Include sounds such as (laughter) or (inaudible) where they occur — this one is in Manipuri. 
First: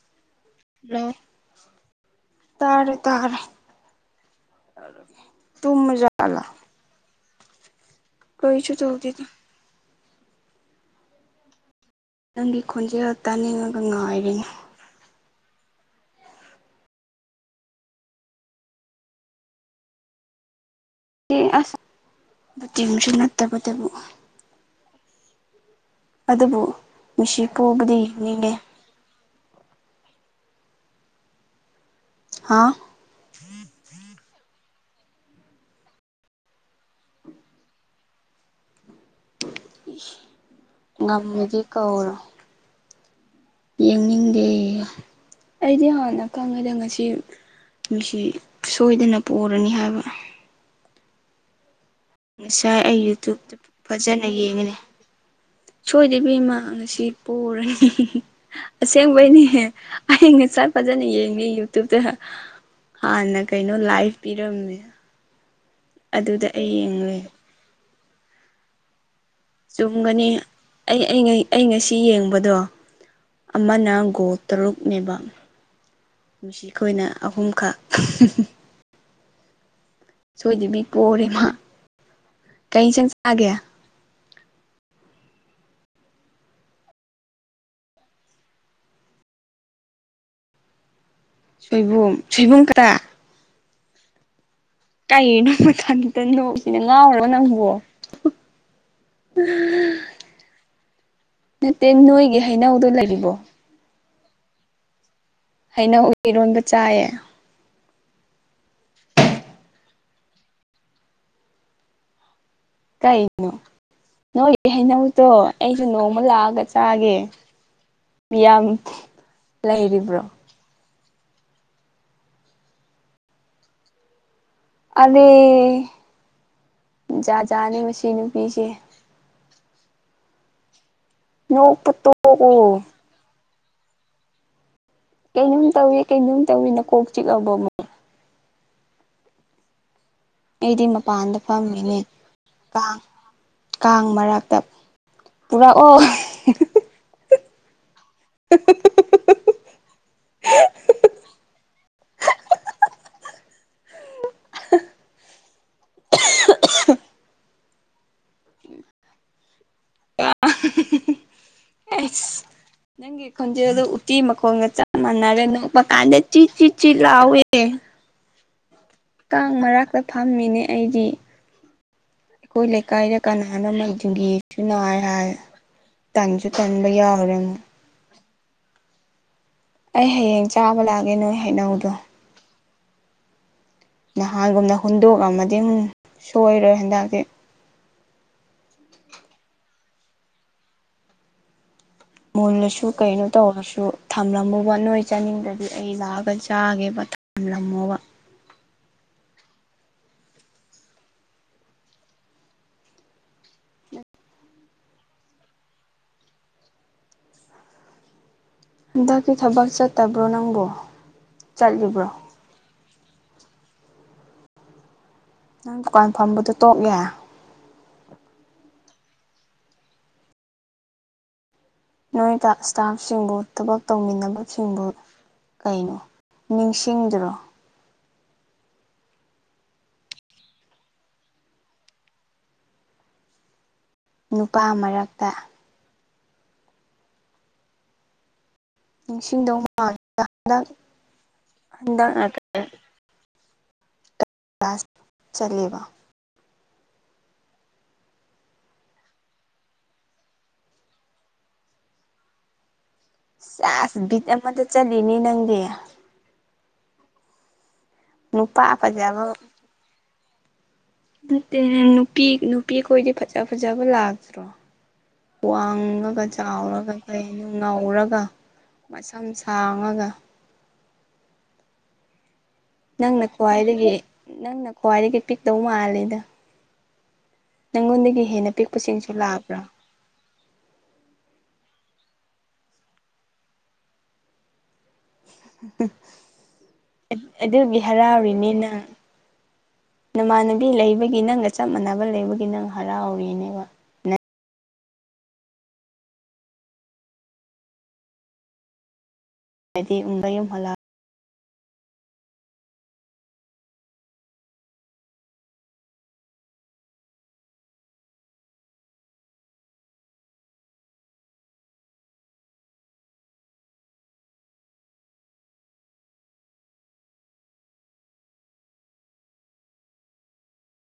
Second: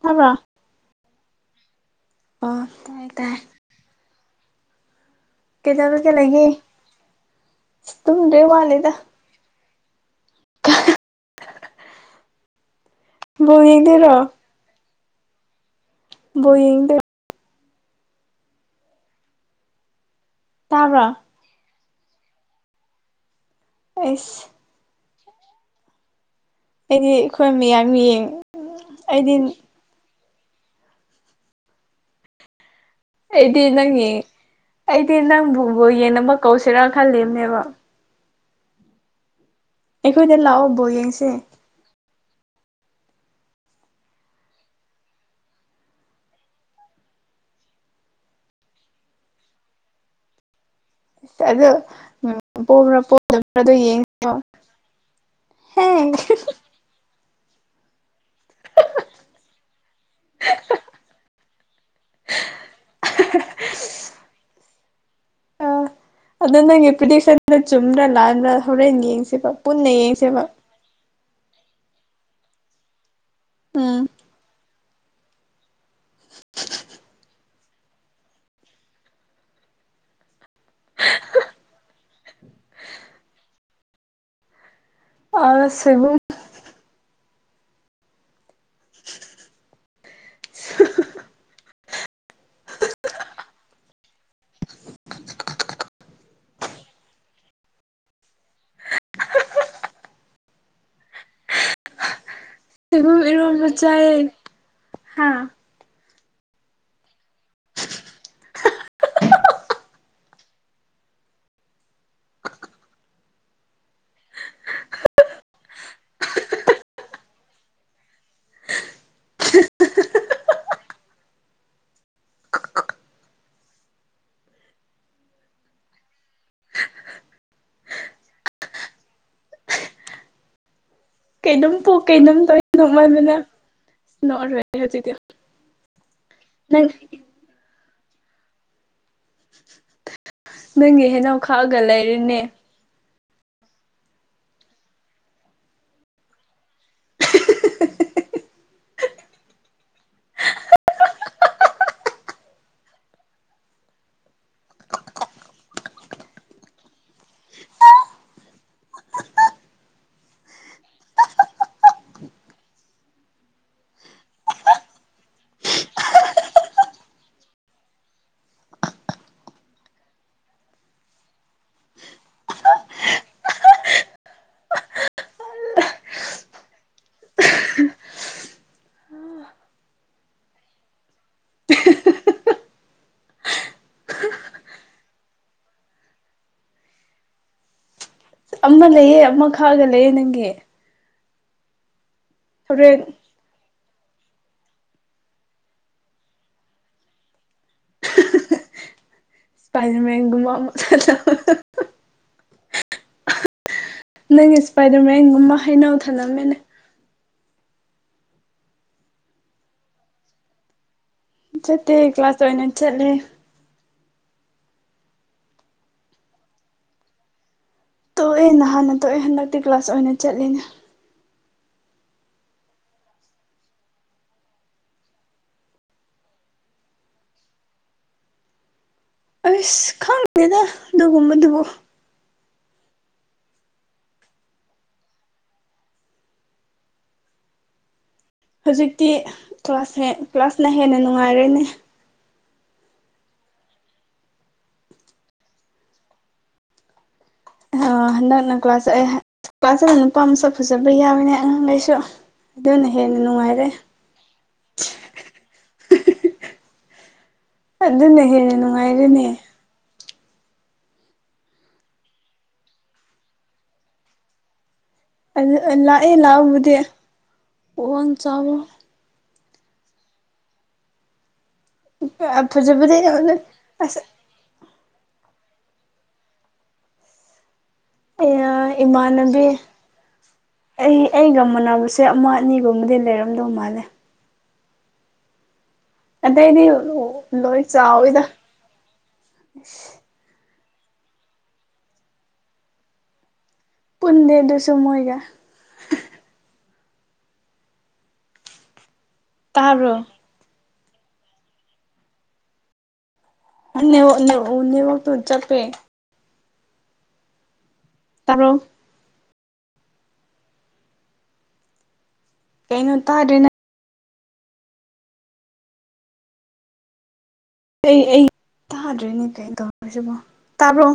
ꯇꯥꯕ꯭ꯔ ꯍꯂꯣ ꯑꯣ ꯇꯥꯔꯦ ꯇꯥꯏ ꯇꯥꯏ ꯇꯥꯔꯦ ꯇꯨꯝꯃꯖꯥꯠꯂ ꯇꯨꯝꯗꯦ ꯋꯥꯠꯂꯤꯗ ꯇꯧꯗꯦꯗ ꯀ ꯅꯪꯒꯤ ꯈꯣꯟꯖꯦꯜ ꯕꯣꯜ ꯇꯥꯅꯤꯡꯉꯒ ꯌꯦꯡꯗꯣꯏꯔꯣ ꯉꯥꯏꯔꯤꯅꯦ ꯕꯣꯏꯪꯗ ꯇꯥꯕ꯭ꯔꯥ ꯑ ꯑꯁ ꯕꯇꯦꯡꯁꯨ ꯅꯠꯇꯕꯗꯕꯨ ꯍ ꯑꯗꯨꯕꯨ ꯑꯩꯗꯤ ꯃꯁꯤ ꯑꯩꯈꯣꯏ ꯃꯌꯥꯝ ꯄꯣꯕꯗꯤ ꯌꯦꯡ ꯌꯦꯡꯅꯤꯡꯉꯦ ꯑꯩꯗꯤ ꯍꯥꯥ ꯑꯩꯗꯤ ꯅꯪ ꯑꯩꯗꯤ ꯅꯪꯕꯨꯣꯕꯣ ꯌꯦꯟ ꯑꯃ ꯀꯧꯁꯤꯔꯥ ꯈꯜꯂꯤꯕꯅꯦꯕ ꯑꯩꯈꯣꯏꯗ ꯂꯥꯛꯑꯣ ꯕꯣꯜ ꯌꯦꯡꯁꯦ ꯉꯝꯃꯗꯤ ꯀꯧꯔꯣ ꯌꯦꯡꯅꯤꯡꯗꯦ ꯑꯩꯗꯤ ꯍꯥꯟꯅ ꯈꯪꯉꯦꯗ ꯉꯁꯤ ꯉꯁꯤ ꯁꯣꯏꯗꯅ ꯄꯨꯔꯅꯤ ꯍꯥꯏꯕ ꯑꯗꯨ ꯎꯝ ꯉꯁꯥꯏ ꯄꯣꯕ꯭ꯔꯥ ꯑꯩ ꯌꯨꯇꯨꯕꯇ ꯄꯣꯗꯕ꯭ꯔꯥ ꯐꯖꯅ ꯌꯦꯡꯁꯦꯕ ꯌꯦꯡꯉꯤꯅꯦ ꯍꯦ ꯁꯣꯏꯗꯕꯤ ꯃꯥ ꯉꯁꯤ ꯄꯨꯔꯅꯤ ꯑꯁꯦꯡꯕꯩꯅꯤꯍꯦ ꯑꯩ ꯉꯁꯥꯏ ꯐꯖꯅ ꯌꯦꯡꯉꯤ ꯌꯨꯇꯨꯕꯇ ꯍꯥꯟꯅ ꯀꯩꯅꯣ ꯂꯥꯏꯐ ꯄꯤꯔꯝꯃꯦ ꯑꯗꯨꯗ ꯑꯗꯨ ꯑꯩ ꯅꯪꯒꯤ ꯌꯦꯡꯂꯦ ꯄ꯭ꯔꯤꯗꯤꯛꯁꯟꯗ ꯆꯨꯝꯕ꯭ꯔꯥ ꯂꯥꯟꯕ꯭ꯔꯥ ꯍꯧꯔꯦꯟ ꯌꯦꯡꯁꯦꯕ ꯄꯨꯟꯅ ꯆꯨꯝꯒꯅꯤ ꯌꯦꯡꯁꯦꯕ ꯑꯩ ꯑꯩ ꯑꯩ ꯉꯁꯤ ꯌꯦꯡꯕꯗꯣ ꯑꯃ ꯅ ꯎꯝ ꯒꯣꯜ ꯇꯔꯨꯛ ꯅꯦꯕ ꯃꯁꯤ ꯑꯩꯈꯣꯏꯅ ꯑꯍꯨꯝꯈꯛ ꯁꯣꯏꯗꯕꯤ ꯄꯣꯔꯦꯃ ꯀꯩꯁꯪ ꯆꯥꯒꯦ ꯑ ꯁꯤꯕꯨꯨꯡ (inaudible) ꯁꯣꯏꯕꯨꯝ ꯁꯣꯏꯕꯨꯝ ꯀꯔꯌꯥ ꯀꯅꯣ ꯃꯊꯟꯇ ꯅꯣꯛꯁꯤꯅ ꯉꯥꯎꯔꯣ ꯅꯪꯕꯨꯣ ꯅꯠꯇꯦ ꯅꯣꯏꯒ ꯁꯤꯕꯨꯨꯝ ꯏꯔ ꯃꯖꯥꯏ ꯍꯥ ꯍꯥꯏꯅ ꯎꯔꯣꯟꯕ ꯆꯥꯏꯌꯦ ꯀꯩꯅꯣ ꯅꯣꯏꯒꯤ ꯍꯩꯅꯧꯗꯣ ꯑꯩꯁꯨ ꯅꯣꯡꯃ ꯂꯥꯛꯑꯒ ꯆꯥꯒꯦ ꯃꯤꯌꯥꯝ ꯂꯩꯔꯤꯕ꯭ꯔꯣ ꯑꯗ ꯖꯥꯖꯥꯠꯅꯦ ꯃꯁꯤ ꯅꯨꯄꯤꯁꯦ ꯀꯩꯅꯝ ꯅꯣꯛꯄ ꯄꯣꯛ ꯀꯩꯅꯝ ꯇꯧ ꯇꯣꯛꯎ ꯅꯣꯛꯃꯟꯕꯅ ꯅꯣꯛꯑꯔꯣꯏꯦ ꯍꯧꯖꯤꯛꯇꯤ ꯀꯩꯅꯣꯝ ꯇꯧꯏꯤ ꯀꯩꯅꯣꯝ ꯇꯧꯏꯤꯅ ꯅꯪ ꯀꯣꯛ ꯆꯤꯛꯂꯕꯣ ꯑꯃꯣ ꯑꯩꯗꯤ ꯅꯪꯒꯤ ꯍꯦꯅꯥꯎ ꯃꯄꯥꯟꯗ ꯈꯥꯛꯑꯒ ꯐꯝꯃꯤꯅꯦ ꯂꯩꯔꯤꯅꯦ ꯀꯥꯡ ꯀꯥꯡ ꯃꯔꯛꯇ ꯄꯨꯔꯛ ꯑꯣ (inaudible) ꯑꯩꯁ ꯅꯪꯒꯤ ꯈꯣꯟꯖꯦꯜꯗ ꯎꯇꯤ ꯃꯈꯣꯡꯒ ꯆꯞ ꯃꯥꯟꯅꯔꯦ ꯅꯣꯛꯄ ꯀꯥꯟꯗ ꯆꯤ ꯆꯤ ꯆꯤ ꯂꯥꯎꯋꯦ ꯀꯥꯡ ꯃꯔꯛꯇ ꯐꯝꯃꯤꯅꯦ ꯑꯩꯗꯤ ꯑꯩꯈꯣꯏ ꯂꯩꯀꯥꯏꯗ ꯀꯅꯥꯅ ꯃꯩꯗꯨꯨꯡꯒꯤꯁꯨ ꯅꯥꯥꯏ ꯍꯥꯏ ꯇꯟꯁꯨ ꯇꯟꯕ ꯌꯥꯎꯔꯅ ꯑꯩ ꯍꯌꯦꯡ ꯆꯥꯕ ꯂꯥꯛꯑꯒꯦ ꯅꯣꯏ ꯍꯩꯅꯧꯗꯣ ꯅꯍꯥꯟꯒꯨꯝꯅ ꯍꯨꯟꯗꯣꯛꯑꯃꯗꯤ ꯑꯃꯨ ꯁꯣꯏꯔꯣꯏ ꯍꯟꯗꯥꯛꯁꯤ ꯑꯃ ꯂꯩꯑ ꯑꯃ ꯈꯛꯑꯒ ꯂꯩꯌꯦꯦ ꯅꯪꯒꯤ ꯃꯨꯜꯂꯁꯨ ꯍꯣꯔꯦꯟ ꯀꯩꯅꯣ ꯇꯧꯔꯁꯨ ꯊꯝꯂꯝꯃꯣꯕ ꯅꯣꯏ ꯆꯥꯅꯤꯡꯗꯗꯤ ꯑꯩ ꯂꯥꯛꯑꯒ ꯆꯥꯒꯦꯕ ꯊꯝꯂꯝꯃꯣꯕ ꯁꯄꯥꯏꯁꯤ ꯃꯒꯣ ꯃꯁꯂꯥ ꯅꯪ ꯏꯁꯄꯥꯏꯗꯔꯃꯦꯦꯟꯒꯨꯝꯕ ꯍꯩꯅꯎ ꯊꯂꯝꯃꯦꯅꯦ ꯍꯟꯗꯛꯀꯤ ꯊꯕꯛ ꯆꯠꯇꯕ꯭ꯔꯣ ꯅꯪꯕꯨꯣ ꯆꯠꯇ ꯀ꯭ꯂꯥꯁ ꯑꯣꯏꯅ ꯆꯠꯂꯦ ꯅꯪ ꯗꯨꯀꯥꯟ ꯐꯝꯕꯗꯣ ꯇꯣꯛꯑꯦ ꯇꯣꯛꯑꯦ ꯅꯍꯥꯟꯅ ꯇꯣꯛꯑꯦ ꯍꯟꯗꯛꯇꯤ ꯀ꯭ꯂꯥꯁ ꯑꯣꯏꯅ ꯆꯠꯂꯤꯅꯦ ꯅꯣꯏꯗ ꯏꯁꯇꯥꯐꯁꯤꯡꯕꯨ ꯊꯕꯛ ꯇꯧꯃꯤꯟꯅꯕꯁꯤꯡꯕꯨ ꯀꯩꯅꯣ ꯅꯤꯡꯁꯤꯡꯗ꯭ꯔꯣ꯫ ꯑꯁ ꯈꯪꯗꯦꯗ ꯑꯗꯨꯒꯨꯝꯕꯗꯨꯕꯨ꯫ ꯅꯨꯄꯥ ꯃꯔꯛꯇ꯫ ꯍꯧꯖꯤꯛꯇꯤ ꯅꯤꯡꯁꯤꯡꯗꯧ ꯀ꯭ꯂꯥꯁ ꯍꯦ ꯃꯥꯟꯗꯦꯗ ꯍꯟꯗꯛ ꯀ꯭ꯂꯥꯁꯅ ꯍꯦꯟꯅ ꯅꯨꯡꯉꯥꯏꯔꯦꯅꯦ꯫ (unintelligible) ꯀ꯭ꯂꯥꯁ ꯆꯠꯂꯦꯕ꯫ ꯑ ꯍꯟꯗꯛꯅ ꯀ꯭ꯂꯥꯁ ꯆꯠꯂꯦ ꯀ꯭ꯂꯥꯁ ꯆꯠꯂꯅ ꯅꯨꯄꯥ ꯃꯁꯛ ꯐꯖꯕ ꯌꯥꯎꯋꯦꯅꯦ ꯑꯉꯥꯡꯈꯩꯁꯨ꯫ ꯑꯗꯨꯅ ꯍꯦꯟꯅ ꯅꯨ ꯆꯥꯁ ꯕꯤꯠ ꯑꯃꯗ ꯆꯠꯂꯤꯅꯦ ꯅꯪꯗꯤ ꯑꯗꯨꯅꯦ ꯍꯦꯟꯅ ꯅꯨꯄꯥ ꯐꯖꯕ ꯅꯨꯡꯉꯥꯏꯔꯦꯅꯦ ꯅꯠꯇꯦꯅꯦ ꯅꯨꯄꯤ ꯅꯨꯄꯤꯈꯣꯏꯗꯤ ꯐꯖ ꯐꯖꯕ ꯂꯥꯛꯇ꯭ꯔꯣ ꯑꯗꯨ ꯂꯥꯛꯑꯦ ꯋꯥꯡꯉꯒ ꯂꯥꯛꯑꯕꯨꯗꯤ ꯆꯥꯎꯔꯒ ꯀꯩꯅꯣ ꯋꯥꯡ ꯉꯧꯔꯒ ꯆꯥꯎꯕ ꯃꯁꯝ ꯁꯥꯡꯉꯒ ꯐꯖꯕ ꯅꯪꯅ ꯈ꯭ꯋꯥꯏꯗꯒꯤ ꯅꯪꯅ ꯈ꯭ꯋꯥꯏꯗꯒꯤ ꯄꯤꯛꯇꯧ ꯃꯥꯜꯂꯦꯗ ꯅꯪꯉꯣꯟꯗꯒꯤ ꯍꯦꯟꯅ ꯄꯤꯛꯄꯁꯤꯡꯁꯨ ꯏꯃꯥꯟꯅꯕꯤ ꯂꯥꯛꯑꯕ꯭ꯔꯥ ꯑꯩ ꯑꯩꯒ ꯃꯥꯟꯅꯕꯁꯦ ꯑꯃ ꯑꯅꯤꯒꯨꯝꯕꯗꯤ ꯂꯩꯔꯝꯗꯧ ꯃꯥꯜꯂꯦ ꯑꯗꯩꯗꯤ ꯂꯣꯏ ꯑꯗꯨꯗꯤ ꯆꯥꯎꯋꯤꯗ ꯍꯔꯥꯎꯔꯤꯅꯤ ꯅꯪ ꯅꯃꯥꯟꯅꯕꯤ ꯂꯩꯕꯒꯤ ꯅꯪꯒ ꯆꯞ ꯃꯥꯟꯅꯕ ꯂꯩꯕꯒꯤ ꯅꯪ ꯍꯔꯥꯎꯔꯤꯅꯦꯕ꯫ ꯄꯨꯟꯗꯦ ꯑꯗꯨꯁꯨ ꯃꯣꯏꯒ꯫ ꯇꯥꯕ꯭ꯔꯣ ꯗꯗꯤ (unintelligible) ꯍꯂꯥ꯫ (unintelligible) ꯅꯦꯠꯋꯛꯇꯣ ꯆꯄꯦ꯫ ꯇꯥꯕ꯭ꯔꯣ꯫ ꯀꯩꯅꯣ ꯇꯥꯗ꯭ꯔꯤꯅ꯫ ꯀ ꯑꯩ ꯇꯥꯗ꯭ꯔꯦꯅꯦ ꯀꯩ ꯇꯧꯔꯁꯤꯕꯣ ꯇꯥꯕ꯭ꯔꯣ꯫